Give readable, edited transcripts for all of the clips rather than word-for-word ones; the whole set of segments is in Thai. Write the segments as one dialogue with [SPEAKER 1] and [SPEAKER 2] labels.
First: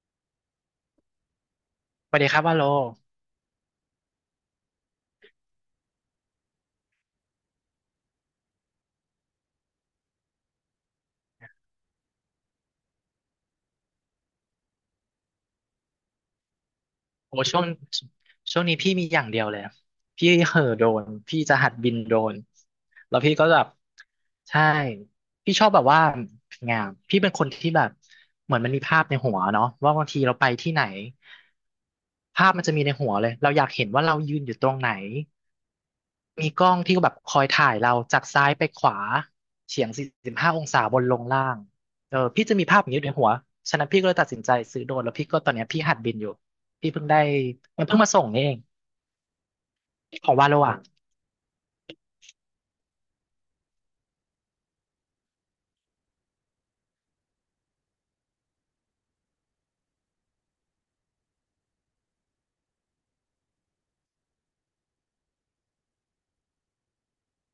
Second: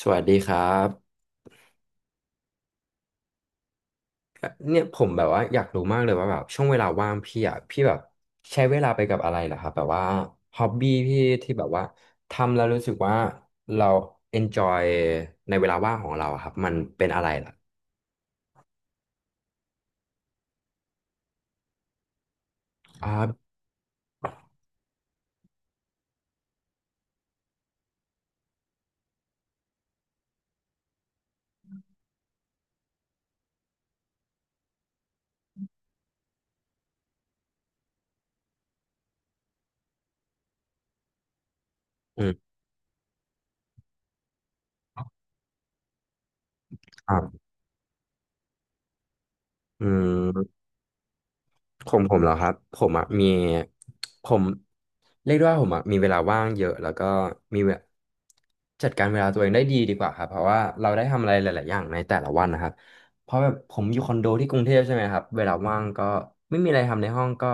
[SPEAKER 1] สวัสดีครับ
[SPEAKER 2] สวัสดีครับว่าโล
[SPEAKER 1] เนี่ยผมแบบว่าอยากรู้มากเลยว่าแบบช่วงเวลาว่างพี่อ่ะพี่แบบใช้เวลาไปกับอะไรเหรอครับแบบว่าฮ็อบบี้พี่ที่แบบว่าทำแล้วรู้สึกว่าเรา enjoy ในเวลาว่างของเราอะครับมันเป็นอะไร
[SPEAKER 2] โอ้
[SPEAKER 1] ล่ะ
[SPEAKER 2] ช่วงนี้พี่มีอย่างเดียวเลยพี่เห่อโดรนพี่จะหัดบินโดรน
[SPEAKER 1] ครั
[SPEAKER 2] แล้วพี่ก็
[SPEAKER 1] บ
[SPEAKER 2] แบบใช่พี่ชอบแบบว่างามพี่เป็นคนที่แบบเหมือนมันมีภาพในหัวเนาะว่าบางทีเราไปที่ไหนภาพมันจะมีในหัวเลยเราอยากเห็นว่าเรายืนอยู่ตรงไหน มีกล้องที่แบบคอยถ่ายเราจากซ้ายไปขวาเฉียง45 องศาบนลงล่างเออ
[SPEAKER 1] อื
[SPEAKER 2] พี่
[SPEAKER 1] ม
[SPEAKER 2] จะมีภาพอย่างนี้อยู่ในหัวฉะนั้นพี่ก็เลยตัดสินใจซื้อโดรนแล้วพี่ก็ตอนเนี้ยพี่หัดบินอยู่พี่เพิ่ง
[SPEAKER 1] ค
[SPEAKER 2] ได้
[SPEAKER 1] รับ
[SPEAKER 2] มันเพิ่งมาส่งนี่เอง
[SPEAKER 1] อื
[SPEAKER 2] ของวาโล
[SPEAKER 1] ม
[SPEAKER 2] อ่ะ
[SPEAKER 1] ของผมเหรอครับผมอ่ะมีผมเรียกได้ว่าผมอ่ะมีเวลาว่างเยอะแล้วก็มีเวจัดการเวลาตัวเองได้ดีกว่าครับเพราะว่าเราได้ทำอะไรหลายๆอย่างในแต่ละวันนะครับเพราะแบบผมอยู่คอนโดที่กรุงเทพใช่ไหมครับเวลาว่างก็ไม่มีอะไรทำในห้องก็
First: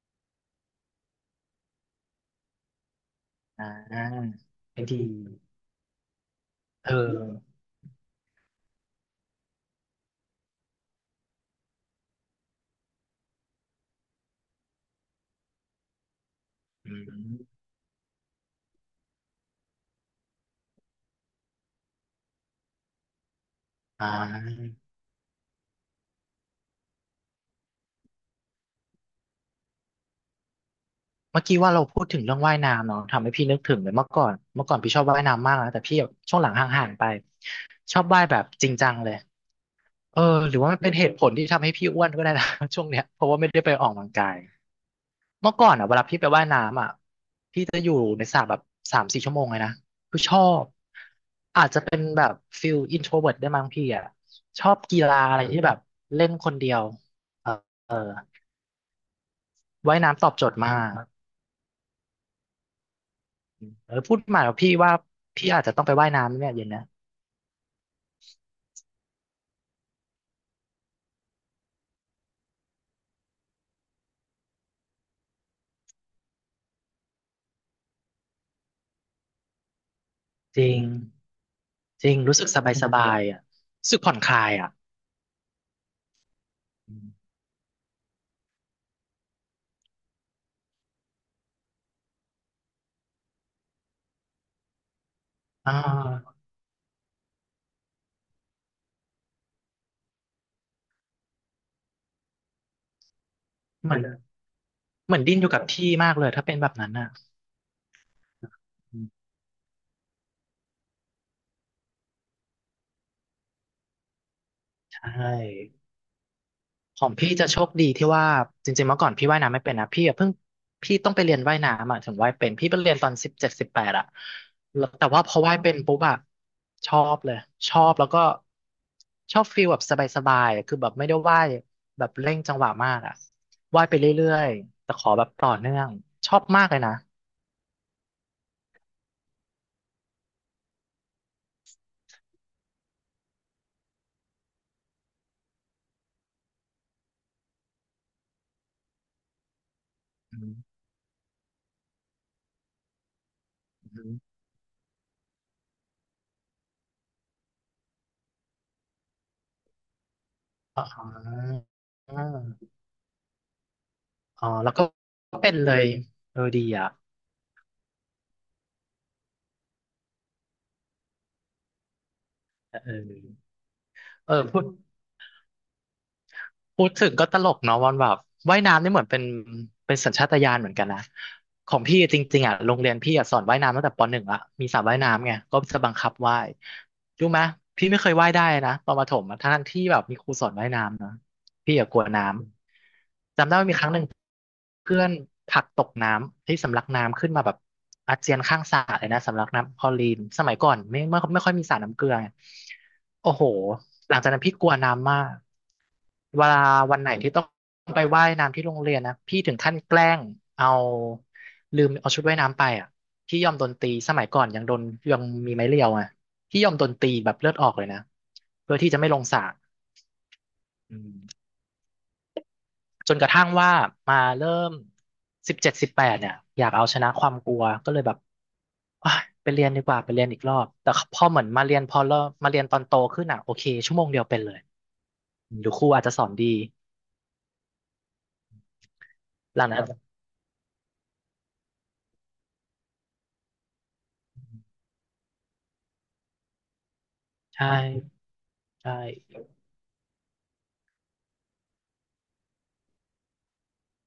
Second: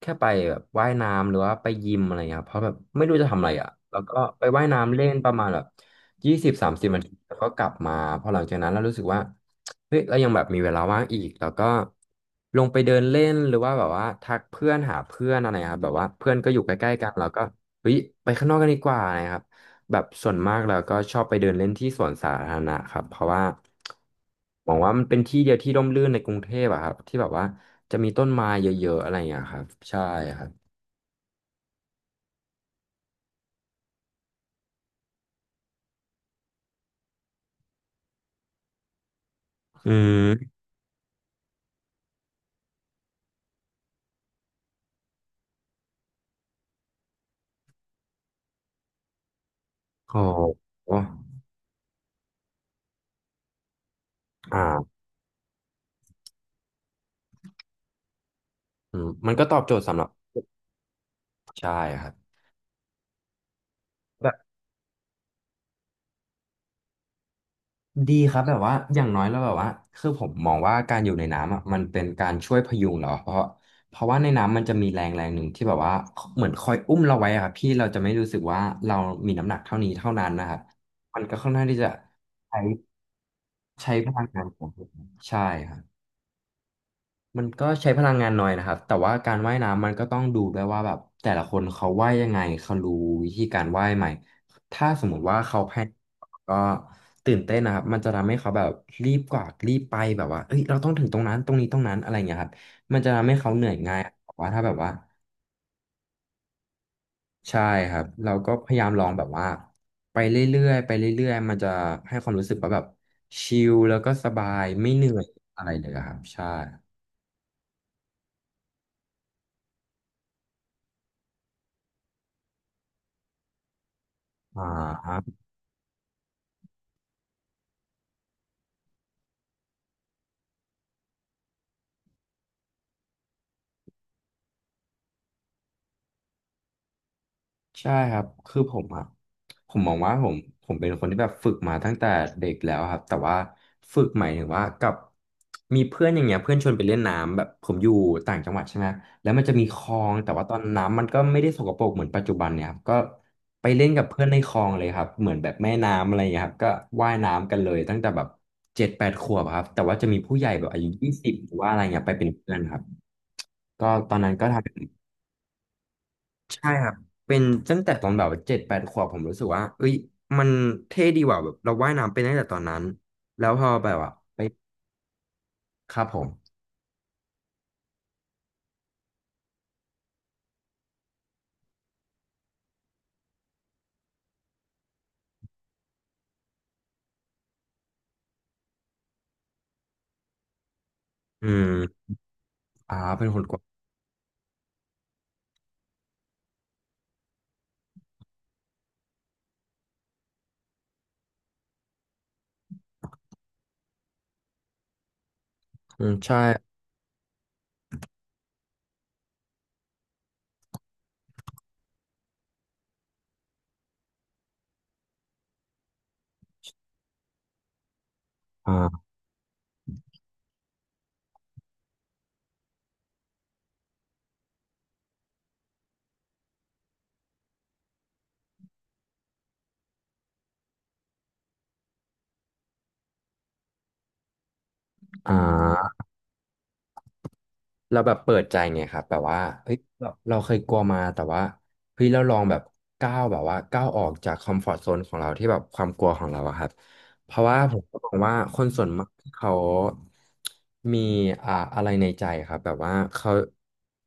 [SPEAKER 1] แค่ไปแบบว่ายน้ำหรือว่าไปยิมอะไรเงี้ยครับเพราะแบบไม่รู้จะทำอะไร
[SPEAKER 2] อ่
[SPEAKER 1] อ่ะแล้วก็
[SPEAKER 2] า
[SPEAKER 1] ไปว่าย
[SPEAKER 2] เป็น
[SPEAKER 1] น้ำ
[SPEAKER 2] ที
[SPEAKER 1] เล่นประมาณแบบ ยี่สิบสามสิบ
[SPEAKER 2] เออ
[SPEAKER 1] นาทีแล้วก็กลับมาพอหลังจากนั้นเรารู้สึกว่าเฮ้ยเรายังแบบมีเวลาว่างอีกแล้วก็ลงไปเดินเล่นหรือว่าแบบว่าทักเพื่อนหาเพื่อนอะไรครับแบบว่าเพื่อนก็อยู่ใก
[SPEAKER 2] อื
[SPEAKER 1] ล้ๆกันเราก็
[SPEAKER 2] ม
[SPEAKER 1] เฮ้ยไปข้างนอกกันดีกว่านะครับแบบส่วนมากเราก็ชอบไปเดินเล่นที่สวนสาธารณะครับเพราะว่า
[SPEAKER 2] อ่
[SPEAKER 1] หวัง
[SPEAKER 2] า
[SPEAKER 1] ว่ามันเป็นที่เดียวที่ร่มรื่นในกรุงเทพอะครับที่แบบว่าจะมีต้นไม้เยอะๆอะไรอย่างเงี้ยครับใช่ครับ
[SPEAKER 2] เมื่อกี้ว่าเราพูดถึงเรื่องว่ายน้ำเนาะทำให้พี่นึกถึงเลยเมื่อก่อนพี่ชอบว่ายน้ำมากนะแต่พี่แบบช่วงหลังห่างๆไปชอบว่ายแบบจริงจังเลย
[SPEAKER 1] อื
[SPEAKER 2] เออ
[SPEAKER 1] ม
[SPEAKER 2] หรือว่าเป็นเหตุผลที่ทำให้พี่อ้วนก็ได้นะ ช่วงเนี้ยเพราะว่าไม่ได้ไปออกกำลังกายเมื่อก่อนอ่ะเวลาพี่ไปว่ายน้ำอ่ะพี่จะอยู่ในสระแบบ3-4 ชั่วโมงเลยนะ
[SPEAKER 1] โ
[SPEAKER 2] คือชอบ
[SPEAKER 1] อ้
[SPEAKER 2] อาจจะเป็นแบบฟิลอินโทรเวิร์ตได้มั้งพี่อ่ะชอบ
[SPEAKER 1] อ่า
[SPEAKER 2] กีฬาอะไรที่แบบเล่นคนเดียวเออเออ
[SPEAKER 1] อืมมันก็ตอบโจทย์สำ
[SPEAKER 2] ว่าย
[SPEAKER 1] หรับ
[SPEAKER 2] น้ำตอบโจทย์มาก
[SPEAKER 1] ใช่ครับ
[SPEAKER 2] เออพูด
[SPEAKER 1] แบ
[SPEAKER 2] มาแล้วพี่ว่าพี่อาจจะต้องไปว่ายน้ำเนี่ยเย็นเนะ
[SPEAKER 1] ดีครับแบบว่าอย่างน้อยแล้วแบบว่าคือผมมองว่าการอยู่ในน้ำอ่ะมันเป็นการช่วยพยุงเราเพราะว่าในน้ำมันจะมีแรงแรงหนึ่งที่แบบว่าเหมือนคอยอุ้มเราไว้อะครับพี่เราจะไม่รู้สึกว่าเรามีน้ำหนักเท่านี้เท่านั้นนะครั
[SPEAKER 2] จ
[SPEAKER 1] บ
[SPEAKER 2] ริง
[SPEAKER 1] มันก็ค่อนข้างที่จะ
[SPEAKER 2] จริงรู้สึก
[SPEAKER 1] ใช้
[SPEAKER 2] สบายสบายอ่ะรู้
[SPEAKER 1] ใช้
[SPEAKER 2] สึก
[SPEAKER 1] พ
[SPEAKER 2] ผ่อน
[SPEAKER 1] ลั
[SPEAKER 2] ค
[SPEAKER 1] งงา
[SPEAKER 2] ลา
[SPEAKER 1] น
[SPEAKER 2] ย
[SPEAKER 1] ของ
[SPEAKER 2] อ่ะ
[SPEAKER 1] ผมใช่ครับ มันก็ใช้พลังงานน้อยนะครับแต่ว่าการว่ายน้ำมันก็ต้องดูด้วยว่าแบบแต่ละคนเขาว่ายยังไงเขารู้วิธีการว่ายไหมถ้าสมมุติว่าเขา
[SPEAKER 2] อ่
[SPEAKER 1] แพ้
[SPEAKER 2] า
[SPEAKER 1] ก็ตื่นเต้นนะครับมันจะทำให้เขาแบบรีบกว่ารีบไปแบบว่าเอ้ยเราต้องถึงตรงนั้นตรงนี้ตรงนั้นอะไรอย่างเงี้ยครับมันจะทำให้เขาเหนื่อย
[SPEAKER 2] เหมื
[SPEAKER 1] ง่า
[SPEAKER 2] อ
[SPEAKER 1] ย
[SPEAKER 2] น
[SPEAKER 1] แต่ว่าถ้าแบบว่า
[SPEAKER 2] เหมือนดิ้นอยู่กับที่มากเลยถ้าเป็นแบบนั้นอ่ะ
[SPEAKER 1] ใช่ครับเราก็พยายาม
[SPEAKER 2] อื
[SPEAKER 1] ลอ
[SPEAKER 2] ม
[SPEAKER 1] งแบบว่าไปเรื่อยๆไปเรื่อยๆมันจะให้ความรู้สึกว่าแบบชิลแล้วก็สบายไม่
[SPEAKER 2] ใช
[SPEAKER 1] เหนื่อยอะไร
[SPEAKER 2] ่
[SPEAKER 1] เลยอะครับใช่
[SPEAKER 2] ของพี่จะโชคดีที่ว่าจริงๆเมื่อก่อนพี่ว่ายน้ำไม่เป็นนะพี่ต้องไปเรียนว่ายน้ำอ่ะถึงว่ายเป็นพี่ไปเรียนตอนสิบเจ็ดสิบแปดอ่ะ
[SPEAKER 1] อ่
[SPEAKER 2] แล้วแต่ว่าพอ
[SPEAKER 1] า
[SPEAKER 2] ว่ายเป็นปุ๊บอะชอบเลยชอบแล้วก็ชอบฟีลแบบสบายๆอะคือแบบไม่ได้ว่ายแบบเร่งจังหวะมากอ่ะว่ายไปเรื่อยๆแต่ขอแบบต่อเนื่องชอบมากเลยนะ
[SPEAKER 1] ใช่ครับคือผมมองว่าผมเป็นคนที่แบบฝึกมาตั้งแต่เด็กแล้วครับแต่ว่าฝึกหมายถึงว่ากับมีเพื่อนอย่างเงี้ยเพื่อนชวนไปเล่นน้ำแบบผมอยู่ต่างจังหวัดใช่ไหมแล้วมันจะมีคลองแต่
[SPEAKER 2] อื
[SPEAKER 1] ว่าตอน
[SPEAKER 2] ม
[SPEAKER 1] น้ำมันก็ไม่ได้สกปรกเหมือนปัจจุบันเนี่ยครับก็ไปเล่นกับ
[SPEAKER 2] อืม
[SPEAKER 1] เพื่อนในคลองเลยครับเหมือนแบบแม่น้ำอะไรอย่างเงี้ยครับก็ว่ายน้ำกันเลยตั้งแต่แบบเจ็ดแปดขวบอะครับแต่ว่าจะมีผู้ใหญ่แบบอา
[SPEAKER 2] อ๋
[SPEAKER 1] ยุยี่สิบห
[SPEAKER 2] อ
[SPEAKER 1] รือว่าอะไรเงี้ยไปเป็นเพื่อนครับก็ตอนนั้นก็
[SPEAKER 2] อ๋อแล้วก็
[SPEAKER 1] ทำ
[SPEAKER 2] เป็นเลยเออดี
[SPEAKER 1] ใช่ค
[SPEAKER 2] อ่ะ
[SPEAKER 1] รับเป็นตั้งแต่ตอนแบบเจ็ดแปดขวบผมรู้สึกว่าเอ้ยมันเท่ดีว่ะแบบเราว่ายน้ำเป็นตั้งแต่ตอนนั้น
[SPEAKER 2] เอ
[SPEAKER 1] แล้
[SPEAKER 2] อ
[SPEAKER 1] วพอแบบว่า
[SPEAKER 2] เออ
[SPEAKER 1] ไป
[SPEAKER 2] พูด
[SPEAKER 1] ครับผม
[SPEAKER 2] พูดถึงก็ตลกเนาะวันแบบว่ายน้ำนี่เหมือนเป็นสัญชาตญาณเหมือนกันนะของพี่จริงๆอ่ะโรงเรียนพี่อ่ะสอนว่ายน้ำตั้งแต่ปหนึ่งละมีสระว่ายน้ำไงก็จะบังคับว่ายรู้ไหมพี่ไม่เคยว่ายได้นะตอนประถมอะทั้งๆที่แบบมีครูสอนว่ายน้ำนะ
[SPEAKER 1] อืม
[SPEAKER 2] พี่อ่ะกลัวน้ำ
[SPEAKER 1] อ่าเป็นคน
[SPEAKER 2] จำ
[SPEAKER 1] ก
[SPEAKER 2] ได้
[SPEAKER 1] ลัว
[SPEAKER 2] ว่ามีครั้งหนึ่งเพื่อนผลักตกน้ำที่สำลักน้ำขึ้นมาแบบอาเจียนข้างสระเลยนะสำลักน้ำคลอรีนสมัยก่อนไม่ค่อยมีสระน้ำเกลือไงโอ้โหหลังจากนั้นพี่กลัวน้ำมาก
[SPEAKER 1] อืมใช่
[SPEAKER 2] เวลาวันไหนที่ต้องไปว่ายน้ำที่โรงเรียนนะพี่ถึงขั้นแกล้งเอาลืมเอาชุดว่ายน้ำไปอ่ะพี่ยอมโดนตีสมัยก่อนยังโดนยังมีไม้เรียวอ่ะพี่ยอมโดนตีแบบเลือดออกเลยนะเพื่อที่จะไม่
[SPEAKER 1] อ่า
[SPEAKER 2] ลงสระอืม จนกระทั่งว่ามาเริ่มสิบเจ็ดสิบแปดเนี่ยอยากเอาชนะความกลัวก็เลยแบบอ่ะไปเรียนดีกว่าไปเรียนอีกรอบแต่พอเหมือนมาเรียนพอเริ่มมาเรียนตอนโตขึ้นอ่ะโอเคชั่วโมงเดียวเป็นเลย
[SPEAKER 1] อ่
[SPEAKER 2] หรือครู
[SPEAKER 1] า
[SPEAKER 2] อาจจะสอนดี
[SPEAKER 1] เราแบบเปิดใจไงครับแบบว่า
[SPEAKER 2] หลัง
[SPEAKER 1] เฮ้ย
[SPEAKER 2] นั้น
[SPEAKER 1] เราเคยกลัวมาแต่ว่าเฮ้ยเราลองแบบก้าวแบบว่าก้าวออกจากคอมฟอร์ z โซนของเราที่แบบความกลัวของเราอะครับ เพราะว่า
[SPEAKER 2] ใช่
[SPEAKER 1] ผมก็มองว่าคนส่วน
[SPEAKER 2] ใช่
[SPEAKER 1] มากที่เขามีอ่าอะไรในใจครับแบบว่าเขา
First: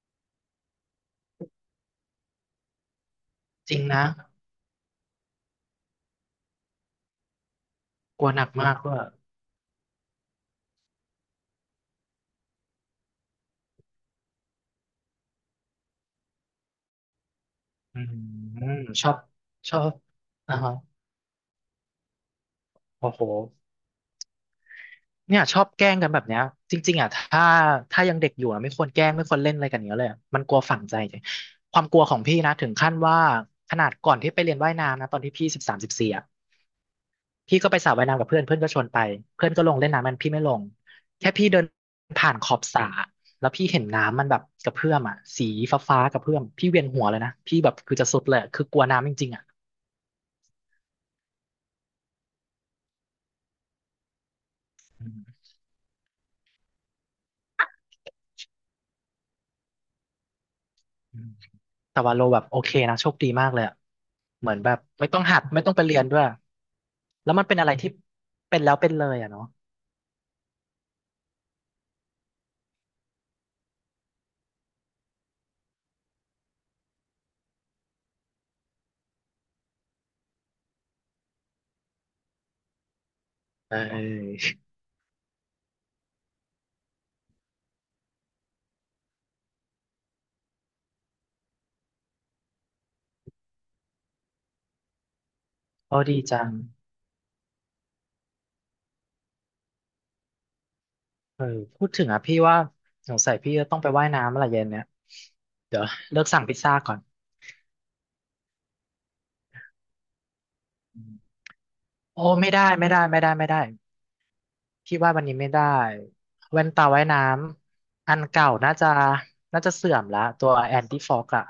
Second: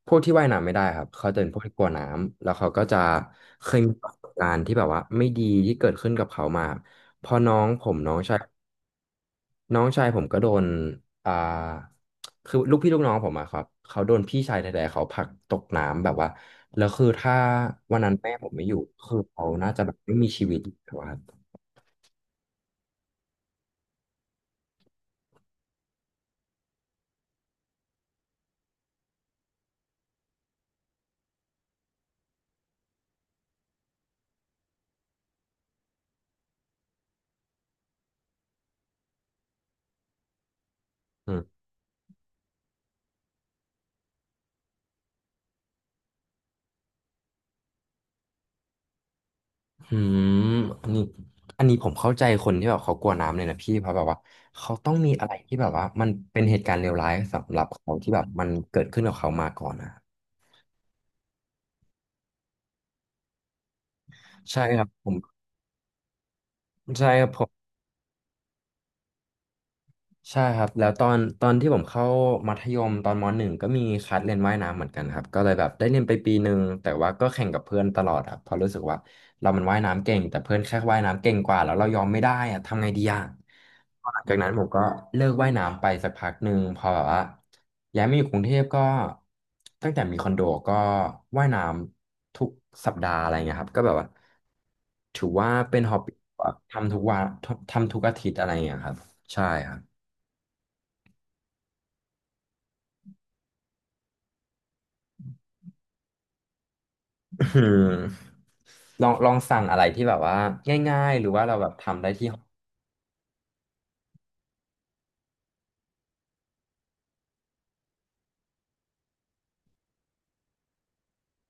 [SPEAKER 1] พวกที่ว่ายน้ำไม่ได้ครับเขาจะเป็นพวกที่กลัวน้ำแล้วเขาก็จะเค
[SPEAKER 2] จริ
[SPEAKER 1] ย
[SPEAKER 2] ง
[SPEAKER 1] มี
[SPEAKER 2] นะ
[SPEAKER 1] ประสบการณ์ที่แบบว่าไม่ดีที่เกิดขึ้นกับเขามาพอน้องผมน้อง
[SPEAKER 2] กลัว
[SPEAKER 1] ชา
[SPEAKER 2] ห
[SPEAKER 1] ย
[SPEAKER 2] นักมากว่า
[SPEAKER 1] น้องชายผมก็โดนอ่าคือลูกพี่ลูกน้องผมอะครับเขาโดนพี่ชายแท้ๆเขาผลักตกน้ำแบบว่าแล้วคือถ้าวั
[SPEAKER 2] อื
[SPEAKER 1] นนั้น
[SPEAKER 2] ม
[SPEAKER 1] แม่ผมไม่อยู่
[SPEAKER 2] ชอ
[SPEAKER 1] คื
[SPEAKER 2] บ
[SPEAKER 1] อเขาน่า
[SPEAKER 2] ชอ
[SPEAKER 1] จะแบ
[SPEAKER 2] บ
[SPEAKER 1] บไม่มีชีวิ
[SPEAKER 2] อ่า
[SPEAKER 1] ตอยู่
[SPEAKER 2] ฮะ
[SPEAKER 1] แล้วอะครับ
[SPEAKER 2] โอ้โห เนี่ยชอบแกล้งกันแบบเนี้ยจริงๆอ่ะถ้ายังเด็กอยู่อ่ะไม่ควรแกล้งไม่ควรเล่นอะไรกันอย่างเงี้ยเลยอะมันกลัวฝังใจจริงความกลัวของพี่นะถึงขั้นว่าขนาดก่อนที่ไปเรียนว่ายน้ำนะตอนที่พี่13-14อ่ะพี่ก็ไปสระว่ายน้ำกับเพื่อนเพื่อนก็ชวนไปเพื่อนก็ลงเล่นน้ำมันพี่ไม่ลงแค่พี่เดินผ่านขอบสระแล้วพี่เห็นน้ำมันแบบกระเพื่อมอ่ะสีฟ้าๆกระเพื่อมพี่เวียนหัวเลยนะพี่แบบคือจะสุดเลยคือกลัวน้ำจริงๆอ่ะ
[SPEAKER 1] อืมอันนี้อันนี้ผมเข้าใจคนที่แบบเขากลัวน้ำเลยนะพี่เพราะแบบว่าเขาต้อง
[SPEAKER 2] อื
[SPEAKER 1] มี
[SPEAKER 2] ม
[SPEAKER 1] อะไรที่แบบว่ามันเป็นเหตุการณ์เลวร้ายสำหรับเขาที่แบบมันเกิดขึ้นกับเขามาก่อนนะ
[SPEAKER 2] อืมแต่ว่าโลแบบโอเคนะโชคดีมากเลยอะเหมือน
[SPEAKER 1] ใช่
[SPEAKER 2] แบบ
[SPEAKER 1] ครับ
[SPEAKER 2] ไม่
[SPEAKER 1] ผม
[SPEAKER 2] ต้องหัดไม่ต้องไปเรียนด้วย
[SPEAKER 1] ใช่ครับ
[SPEAKER 2] แล้ว
[SPEAKER 1] ผ
[SPEAKER 2] มันเป็น
[SPEAKER 1] ม
[SPEAKER 2] อะไรที่เป็นแล้วเป็นเลยอ่ะเนาะ
[SPEAKER 1] ใช่ครับแล้วตอนที่ผมเข้ามัธยมตอนมหนึ่งก็มีคัดเรียนว่ายน้ำเหมือนกันครับก็เลยแบบได้เรียนไปปีหนึ่งแต่ว่าก็แข่งกับเพื่อนตลอดครับเพราะรู้สึกว่าเรามันว่ายน้ำเก่งแต่เพื่อนแค่ว่ายน้ำเก่งกว่าแล้วเรายอมไม่ได้อะทำไงดีอ่ะ
[SPEAKER 2] เออเอ
[SPEAKER 1] หลังจากนั้น
[SPEAKER 2] อ
[SPEAKER 1] ผมก็เลิกว่ายน้ำไปสักพักหนึ่งพอแบบว่าย้ายมาอยู่กรุงเทพก็ตั้งแต่มีคอนโดก็ว่ายน้ำทุกสัปดาห์อะไรเงี้ยครับก็แบบว่าถือว่าเป็นฮอ
[SPEAKER 2] โอ้
[SPEAKER 1] บบี้
[SPEAKER 2] ดีจัง
[SPEAKER 1] ทำทุกวันทำทุกอาทิตย์อะไรเงี้ยครับใช่ครับ
[SPEAKER 2] เออพูดถึงอ่ะพี่ว่าสงสัยพี่จะต้องไปว่ายน้ำอะไรเย็นเนี่ยเดี๋ยวเลิกสั่งพิซซ่าก่อน
[SPEAKER 1] อืมลองสั่งอะไรที่แบบว่าง่ายๆหรือว่าเราแบบทำได้
[SPEAKER 2] โอ้
[SPEAKER 1] ที่ห้อง
[SPEAKER 2] ไม่ได้ไม่ได้ไม่ได้ไม่ได้พี่ว่าวันนี้ไม่ได้แว่นตาว่ายน้ำอันเก่าน่าจะเสื่อมละตัวแอนตี้ฟอกอะ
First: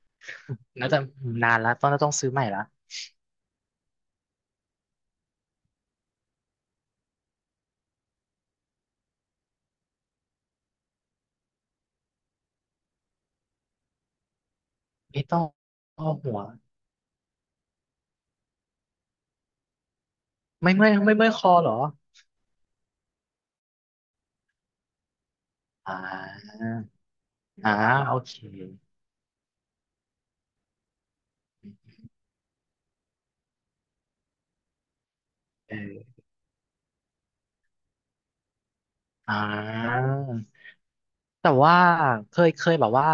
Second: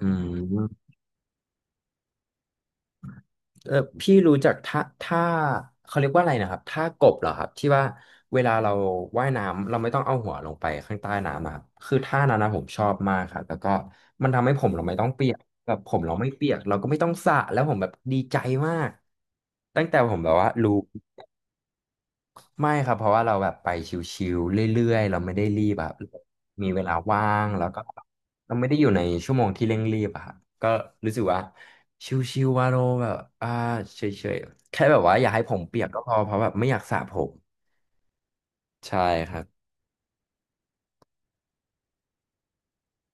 [SPEAKER 1] อืม
[SPEAKER 2] น่าจะนานละต้องซื้อใหม่ละ
[SPEAKER 1] เออพี่รู้จักท่าเขาเรียกว่าอะไรนะครับท่ากบเหรอครับที่ว่าเวลาเราว่ายน้ำเราไม่ต้องเอาหัวลงไปข้างใต้น้ำอะครับคือท่านั้นนะผมชอบมากครับแล้วก็มันทำให้ผมเราไม่ต้อง
[SPEAKER 2] ไม่
[SPEAKER 1] เปียก
[SPEAKER 2] ต้อง
[SPEAKER 1] แบบผม
[SPEAKER 2] อ้อ
[SPEAKER 1] เราไม่
[SPEAKER 2] หัว
[SPEAKER 1] เปียกเราก็ไม่ต้องสระแล้วผมแบบดีใจมากตั้งแต่ผมแบบว่ารู้
[SPEAKER 2] ไม่เมื่อยคอเหรอ
[SPEAKER 1] ไม่ครับเพราะว่าเราแบบไปชิวๆเรื่อยๆเราไม่ได้รีบแบ
[SPEAKER 2] อ่
[SPEAKER 1] บ
[SPEAKER 2] า
[SPEAKER 1] มีเวลาว่างแล้ว
[SPEAKER 2] อ่า
[SPEAKER 1] ก็
[SPEAKER 2] โอเค
[SPEAKER 1] เราไม่ได้อยู่ในชั่วโมงที่เร่งรีบอะครับก็รู้สึกว่าชิวๆว่าเราแบบเฉยๆแค่แบบว่าอย่าให้ผม
[SPEAKER 2] เอ
[SPEAKER 1] เปียกก็พอ
[SPEAKER 2] อ
[SPEAKER 1] เพราะแบบไม่อยากสระผมใช่ค
[SPEAKER 2] อ่า
[SPEAKER 1] รับ
[SPEAKER 2] แต่ว่าเคยแบบว่า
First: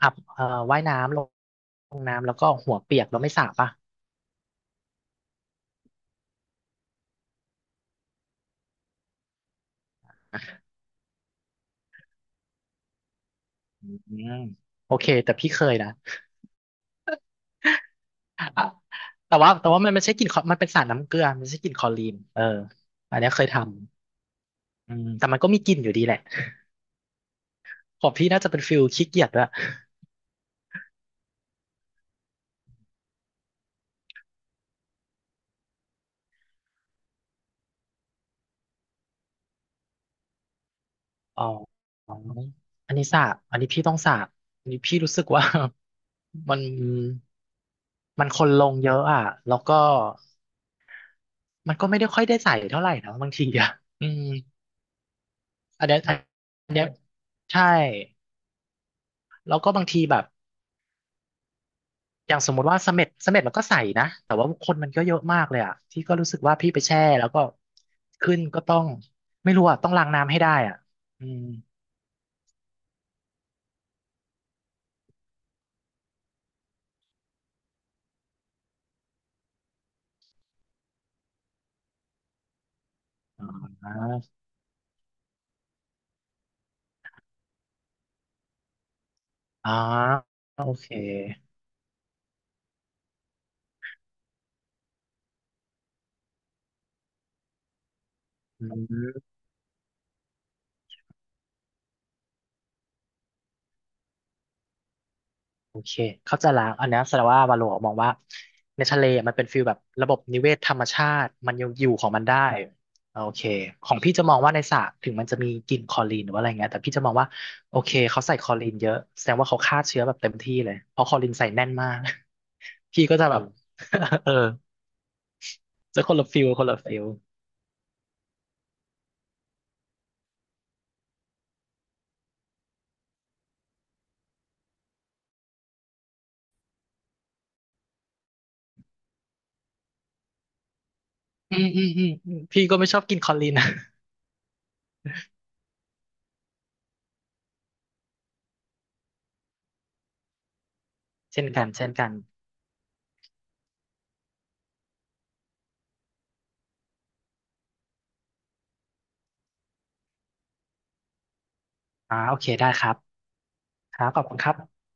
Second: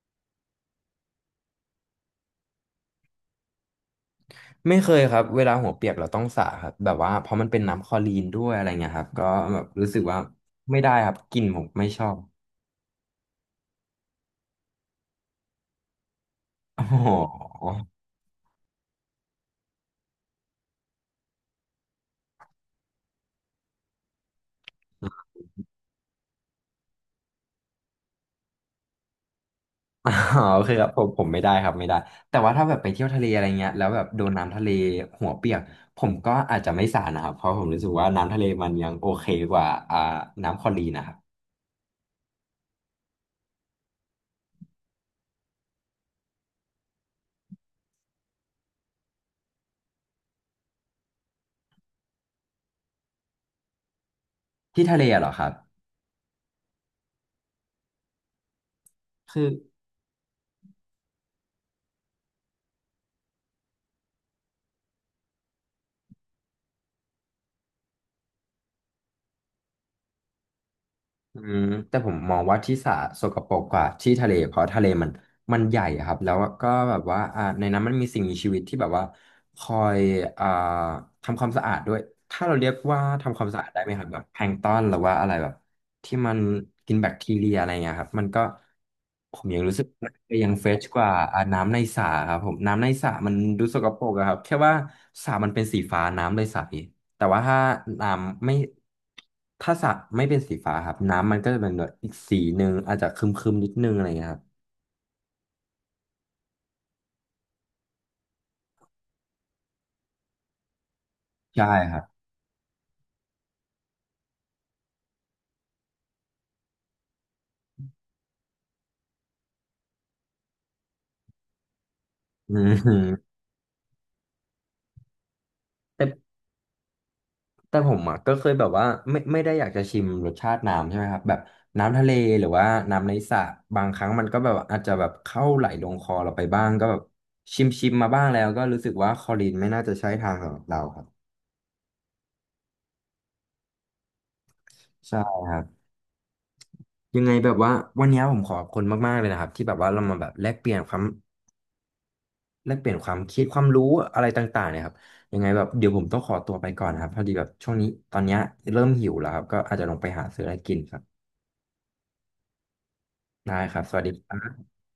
[SPEAKER 2] อาบว่ายน้ำลงน้ำแล้วก็หัวเปียกแล้วไม่สระป่ะ
[SPEAKER 1] ไม่เคยครับเวลาหัวเปียกเราต้องสระครับแบบว่าเพราะมันเป็นน้ำคลอรีนด้วยอะไรเงี้ยครับก็แบบรู้สึกว่าไม่ได้ครับกลิ่นผมไม่ชอบ
[SPEAKER 2] อืมโอเคแต่พี่เคยนะ
[SPEAKER 1] โอ้โห
[SPEAKER 2] อ่ะแต่ว่ามันไม่ใช่กลิ่นคอมันเป็นสารน้ำเกลือมันไม่ใช่กลิ่นคลอรีนเอออันเนี้ยเคยทำอืมแต่มันก็มีกลิ่นอยู่ดีแหละของพี่น่าจะเป็นฟิลขี้เกียจด้วย
[SPEAKER 1] อ๋อโอเคครับผมไม่ได้ครับไม่ได้แต่ว่าถ้าแบบไปเที่ยวทะเลอะไรเงี้ยแล้วแบบโดนน้ำทะเลหัวเปียกผมก็อาจจะไม่สานะครับเพราะผมรู้สึกว่าน้ำทะเลมันยังโอเคกว่าน้ำคลอรีนนะครับ
[SPEAKER 2] อ๋ออ๋ออันนี้สระอันนี้พี่ต้องสระอันนี้พี่รู้สึกว่า มันคนลงเยอะอ่ะแล้วก็มันก็ไม่ได้ค่อยได้ใส่เท่าไหร่นะบางทีอ่ะอืม
[SPEAKER 1] ที่ทะเลอะเหรอครับ
[SPEAKER 2] อันเนี้ยอันเนี้ยใช่
[SPEAKER 1] คือ
[SPEAKER 2] แล้วก็บางทีแบบอย่างสมมติว่าเสม็ดเสม็ดมันก็ใส่นะแต่ว่าคนมันก็เยอะมากเลยอ่ะที่ก็รู้สึกว่าพี่ไปแช่แล้วก็ขึ้นก็ต้องไม่รู้อ่ะต้องล้างน้ำให้ได้อ่ะอื
[SPEAKER 1] อื
[SPEAKER 2] ม
[SPEAKER 1] มแต่ผมมองว่าที่สระสกปรกกว่าที่ทะเลเพราะทะเลมันใหญ่อะครับแล้วก็แบบว่าในนั้นมันมีสิ่งมีชีวิตที่แบบว่าคอยอ่าทำความสะอาดด้วยถ้าเราเรียกว่าทำค
[SPEAKER 2] อ๋
[SPEAKER 1] วามสะอาด
[SPEAKER 2] อ
[SPEAKER 1] ได้ไหมครับแบบแพลงก์ตอนหรือว่าอะไรแบบที่มันกินแบคทีเรียอะไรเงี้ยครับมันก็ผมยัง
[SPEAKER 2] อ๋อ
[SPEAKER 1] รู้สึกว่ายัง
[SPEAKER 2] โอ
[SPEAKER 1] เฟรช
[SPEAKER 2] เค
[SPEAKER 1] กว่าอาน้ำในสระครับผมน้ำในสระมันดูสกปรกอะครับแค่ว่าสระมันเป็นสีฟ้าน้ำเลยใส แต่ว่าถ้าน้ำไม่
[SPEAKER 2] อืม
[SPEAKER 1] ถ้าสระไม่เป็นสีฟ้าครับน้ำมันก็จะเป็นแบบอีกสีหนึ่งอาจจะครึมๆนิดนึงอะไรเงี้ยครับ
[SPEAKER 2] โอเคเข้าใจละอันเนี้ยแสดงว่าวาโลมองว่าในทะเลมันเป็นฟิลแบบระบบนิเวศธรรมชาติมัน
[SPEAKER 1] ใช่
[SPEAKER 2] ยังอยู่
[SPEAKER 1] ครั
[SPEAKER 2] ของ
[SPEAKER 1] บ
[SPEAKER 2] มันได้โอเคของพี่จะมองว่าในสระถึงมันจะมีกลิ่นคลอรีนหรือว่าอะไรเงี้ยแต่พี่จะมองว่าโอเคเขาใส่คลอรีนเยอะแสดงว่าเขาฆ่าเชื้อแบบเต็มที่เลยเพราะคลอรีนใส่แน่นมาก
[SPEAKER 1] อื
[SPEAKER 2] พี่ก็
[SPEAKER 1] ม
[SPEAKER 2] จะแบบ เออจะ
[SPEAKER 1] แต่
[SPEAKER 2] คนละฟิลคนละฟิล
[SPEAKER 1] แต่ผมอ่ะก็เคยแบบว่าไม่ได้อยากจะชิมรสชาติน้ำใช่ไหมครับแบบน้ำทะเลหรือว่าน้ำในสระบางครั้งมันก็แบบอาจจะแบบเข้าไหลลงคอเราไปบ้างก็แบบชิมมาบ้างแล้วก็รู้สึกว่าคลอรินไม่น่าจะใช่ทางสำหรับเราครับ
[SPEAKER 2] อืมอืมอืมอืมพี่ก็ไม่ชอบกินคลอรีนนะ
[SPEAKER 1] ใช่ครับยังไงแบบว่าวันนี้ผมขอบคุณมากๆเลยนะครับที่แบบว่าเรามาแบบแลกเปลี่ยนความ
[SPEAKER 2] เช่นกันเช่นกัน
[SPEAKER 1] แลกเปลี่ยนความคิดความรู้อะไรต่างๆเนี่ยครับยังไงแบบเดี๋ยวผมต้องขอตัวไปก่อนนะครับพอดีแบบช่วงนี้ตอนเนี้ยเริ่มหิวแล้วครับก็อาจจะลงไปหาซื้ออะไรกินครับ
[SPEAKER 2] อ่าโอเคได้ครับ
[SPEAKER 1] ได้ครับส
[SPEAKER 2] ค
[SPEAKER 1] วั
[SPEAKER 2] รั
[SPEAKER 1] ส
[SPEAKER 2] บ
[SPEAKER 1] ดี
[SPEAKER 2] ขอบ
[SPEAKER 1] ค
[SPEAKER 2] คุ
[SPEAKER 1] รั
[SPEAKER 2] ณครั
[SPEAKER 1] บ
[SPEAKER 2] บ